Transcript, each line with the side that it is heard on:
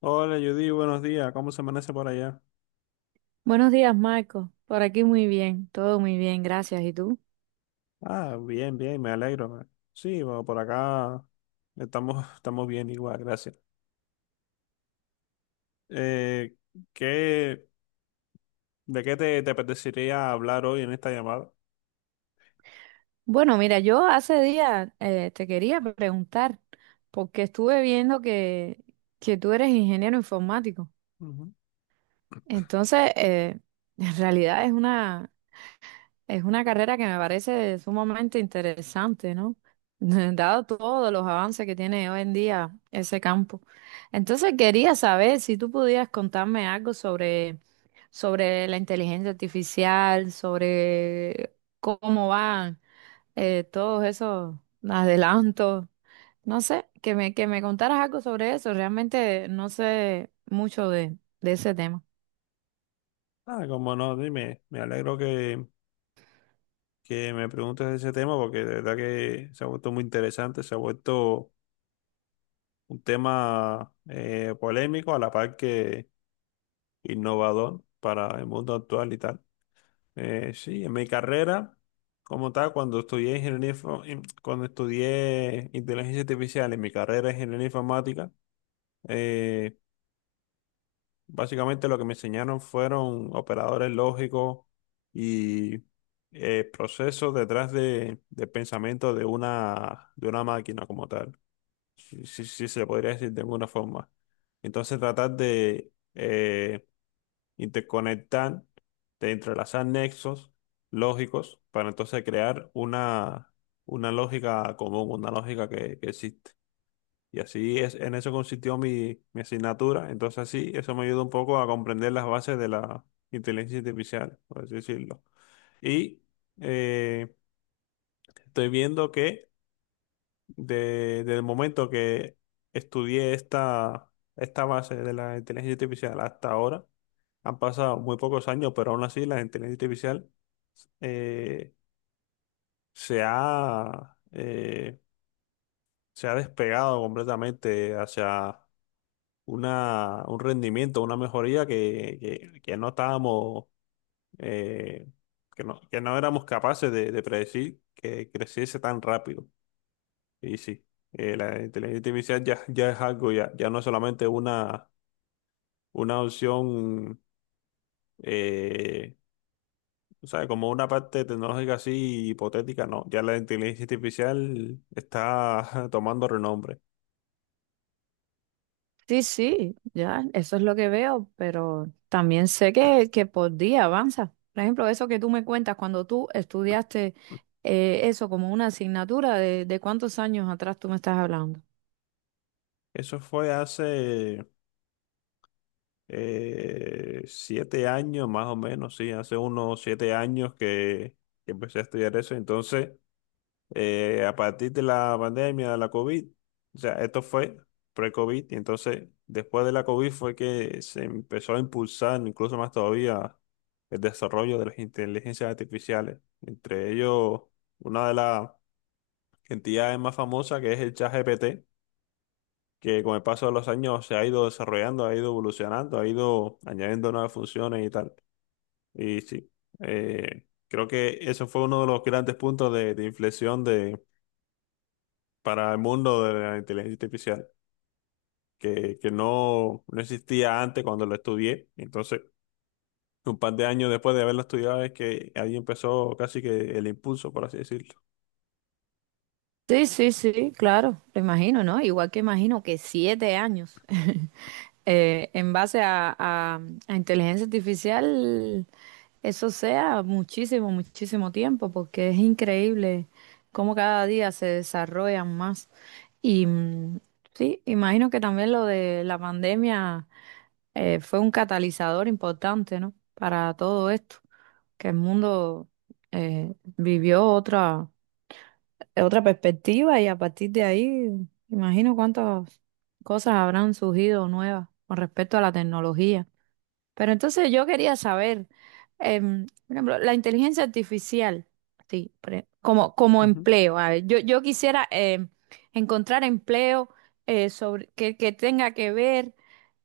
left: Hola Judy, buenos días. ¿Cómo se amanece por allá?
right: Buenos días, Marco. Por aquí muy bien, todo muy bien, gracias. ¿Y tú?
left: Ah, bien, bien, me alegro. Sí, bueno, por acá estamos, estamos bien igual, gracias. Eh, ¿qué, de qué te apetecería hablar hoy en esta llamada?
right: Bueno, mira, yo hace días te quería preguntar, porque estuve viendo que tú eres ingeniero informático.
left: Ujú.
right: Entonces, en realidad es una carrera que me parece sumamente interesante, ¿no? Dado todos los avances que tiene hoy en día ese campo. Entonces quería saber si tú pudieras contarme algo sobre la inteligencia artificial, sobre cómo van todos esos adelantos. No sé, que me contaras algo sobre eso. Realmente no sé mucho de ese tema.
left: Ah, como no, dime, me alegro que me preguntes de ese tema porque de verdad que se ha vuelto muy interesante, se ha vuelto un tema polémico a la par que innovador para el mundo actual y tal. Sí, en mi carrera, como tal, cuando estudié ingeniería, info- in- cuando estudié inteligencia artificial en mi carrera de ingeniería informática, eh, básicamente lo que me enseñaron fueron operadores lógicos y procesos detrás del pensamiento de una máquina como tal. Si se podría decir de alguna forma. Entonces, tratar de y te conectan, te entrelazan nexos lógicos para entonces crear una lógica común, una lógica que existe. Y así es, en eso consistió mi asignatura. Entonces así, eso me ayuda un poco a comprender las bases de la inteligencia artificial, por así decirlo. Y eh, Estoy viendo que desde el momento que estudié esta base de la inteligencia artificial hasta ahora, han pasado muy pocos años, pero aún así la inteligencia artificial eh, se ha, eh, se ha despegado completamente hacia un rendimiento, una mejoría que no estábamos, eh, que no éramos capaces de predecir que creciese tan rápido. Y sí, la inteligencia artificial ya ya no es solamente una opción. eh, O sea, como una parte tecnológica así hipotética, no. Ya la inteligencia artificial está tomando renombre.
right: Sí, sí, ya, eso es lo que veo, pero también sé que por día avanza. Por ejemplo, eso que tú me cuentas cuando tú estudiaste eso como una asignatura, de cuántos años atrás tú me estás hablando?
left: Eso fue hace siete años, más o menos, sí, hace unos siete años que empecé a estudiar eso. Entonces, a partir de la pandemia de la COVID, o sea, esto fue pre-COVID, y entonces después de la COVID fue que se empezó a impulsar incluso más todavía el desarrollo de las inteligencias artificiales, entre ellos una de las entidades más famosas que es el ChatGPT, que con el paso de los años se ha ido desarrollando, ha ido evolucionando, ha ido añadiendo nuevas funciones y tal. Y sí, creo que eso fue uno de los grandes puntos de inflexión de para el mundo de la inteligencia artificial, que no, no existía antes cuando lo estudié. Entonces, un par de años después de haberlo estudiado es que ahí empezó casi que el impulso, por así decirlo.
right: Sí, sí, sí, claro, lo imagino, ¿no? Igual que imagino que 7 años en base a inteligencia artificial. Eso sea muchísimo, muchísimo tiempo, porque es increíble cómo cada día se desarrollan más. Y mm, sí, imagino que también lo de la pandemia fue un catalizador importante, ¿no? Para todo esto, que el mundo vivió otra perspectiva y a partir de ahí, imagino cuántas cosas habrán surgido nuevas con respecto a la tecnología. Pero entonces yo quería saber, por ejemplo, la inteligencia artificial, sí, como, como
left: Ujú.
right: empleo. A ver, yo quisiera encontrar empleo que tenga que ver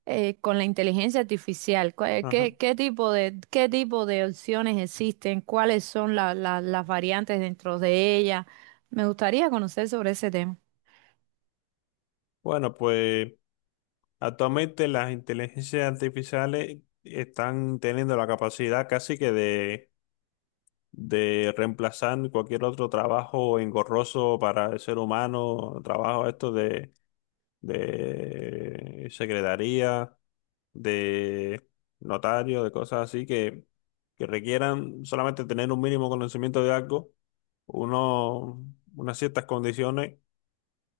right: con la inteligencia artificial.
left: Ajá.
right: ¿Qué, qué tipo de opciones existen? ¿Cuáles son las variantes dentro de ella? Me gustaría conocer sobre ese tema.
left: Bueno, pues actualmente las inteligencias artificiales están teniendo la capacidad casi que de reemplazar cualquier otro trabajo engorroso para el ser humano, trabajo esto de secretaría de notario, de cosas así que requieran solamente tener un mínimo conocimiento de algo, uno, unas ciertas condiciones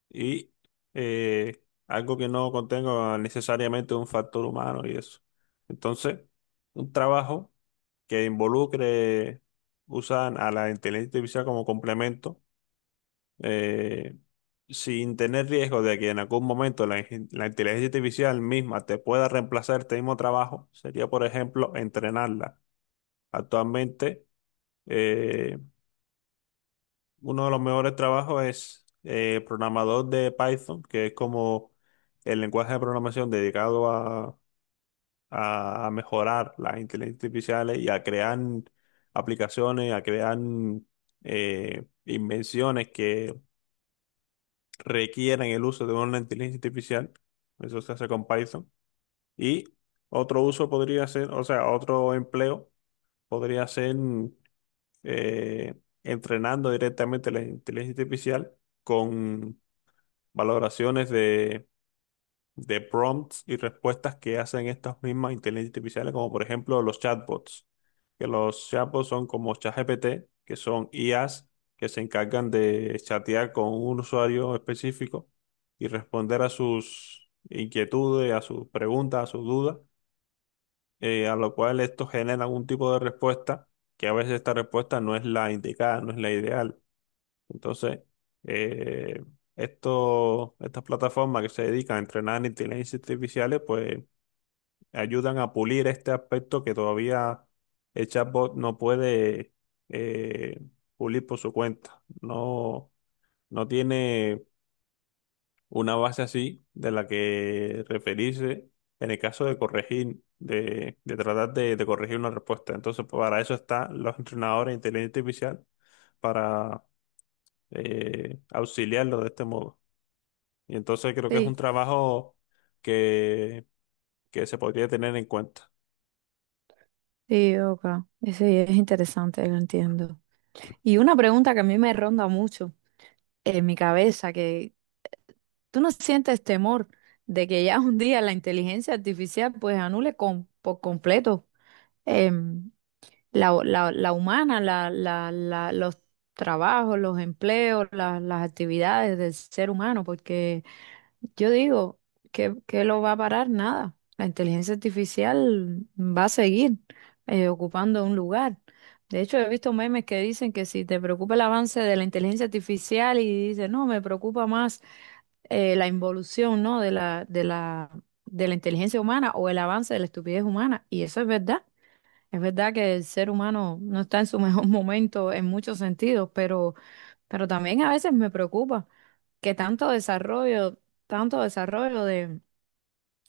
left: y eh, algo que no contenga necesariamente un factor humano y eso. Entonces, un trabajo que involucre, usan a la inteligencia artificial como complemento eh, sin tener riesgo de que en algún momento la inteligencia artificial misma te pueda reemplazar este mismo trabajo, sería, por ejemplo, entrenarla. Actualmente, eh, uno de los mejores trabajos es programador de Python, que es como el lenguaje de programación dedicado a mejorar las inteligencias artificiales y a crear aplicaciones, a crear invenciones requieren el uso de una inteligencia artificial, eso se hace con Python, y otro uso podría ser, o sea, otro empleo podría ser eh, entrenando directamente la inteligencia artificial con valoraciones de prompts y respuestas que hacen estas mismas inteligencias artificiales, como por ejemplo los chatbots, que los chatbots son como ChatGPT, que son IAs que se encargan de chatear con un usuario específico y responder a sus inquietudes, a sus preguntas, a sus dudas, a lo cual esto genera algún tipo de respuesta, que a veces esta respuesta no es la indicada, no es la ideal. Entonces, eh, estas plataformas que se dedican a entrenar en inteligencias artificiales, pues ayudan a pulir este aspecto que todavía el chatbot no puede eh, pulir por su cuenta. No, no tiene una base así de la que referirse en el caso de corregir, de corregir una respuesta. Entonces, pues, para eso están los entrenadores de inteligencia artificial, para auxiliarlo de este modo. Y entonces creo que es un
right: Sí,
left: trabajo que, que se podría tener en cuenta.
right: sí, ok. Sí, es interesante, lo entiendo. Y una pregunta que a mí me ronda mucho en mi cabeza, que tú no sientes temor de que ya un día la inteligencia artificial pues anule con, por completo em, la, la humana, la, los trabajos, los empleos, las actividades del ser humano, porque yo digo que lo va a parar nada. La inteligencia artificial va a seguir ocupando un lugar. De hecho, he visto memes que dicen que si te preocupa el avance de la inteligencia artificial y dices, no, me preocupa más la involución, ¿no? de de la inteligencia humana o el avance de la estupidez humana. Y eso es verdad. Es verdad que el ser humano no está en su mejor momento en muchos sentidos, pero también a veces me preocupa que tanto desarrollo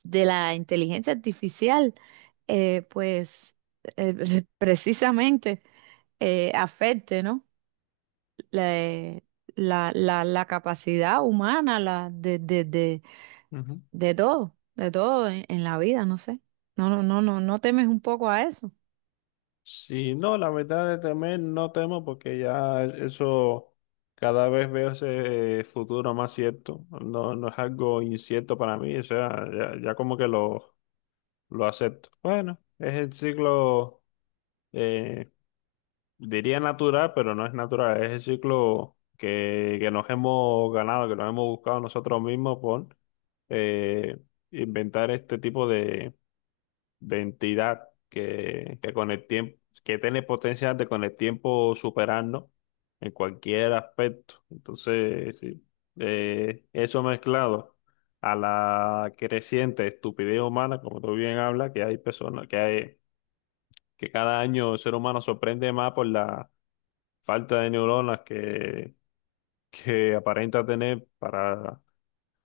right: de la inteligencia artificial, eh, pues precisamente afecte, ¿no? La, eh, la capacidad humana de
left: Ujú.
right: De todo en la vida, no sé. No, no, no, no, no temes un poco a eso.
left: Sí, no, la verdad es también no temo porque ya eso cada vez veo ese futuro más cierto. No, no es algo incierto para mí, o sea, ya como que lo acepto. Bueno, es el ciclo eh, diría natural, pero no es natural. Es el ciclo que nos hemos ganado, que nos hemos buscado nosotros mismos por eh, inventar este tipo de entidad que con el tiempo, que tiene potencial de con el tiempo superarnos en cualquier aspecto. Entonces, sí, eso mezclado a la creciente estupidez humana, como tú bien hablas, que hay personas, que cada año el ser humano sorprende más por la falta de neuronas que aparenta tener para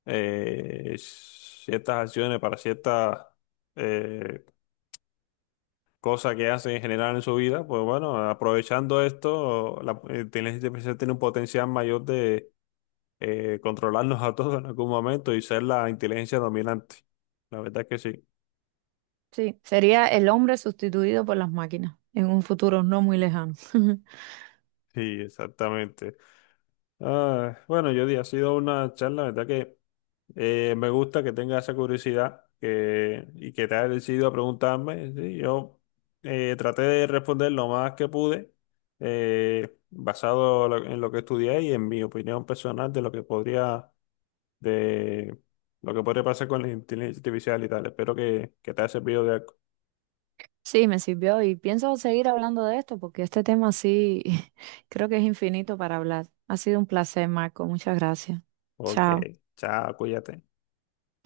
left: ciertas acciones, para ciertas eh, cosas que hace en general en su vida, pues bueno, aprovechando esto, la inteligencia artificial tiene un potencial mayor de controlarnos a todos en algún momento y ser la inteligencia dominante. La verdad que sí.
right: Sí, sería el hombre sustituido por las máquinas en un futuro no muy lejano.
left: Sí, exactamente. Ah, bueno, Jody, ha sido una charla, la verdad que me gusta que tenga esa curiosidad y que te haya decidido a preguntarme. ¿Sí? Yo traté de responder lo más que pude, en lo que estudié y en mi opinión personal de lo que podría, de lo que podría pasar con la inteligencia artificial y tal. Espero que te haya servido de algo.
right: Sí, me sirvió y pienso seguir hablando de esto porque este tema sí creo que es infinito para hablar. Ha sido un placer, Marco. Muchas gracias.
left: Ok,
right: Chao.
left: chao, cuídate.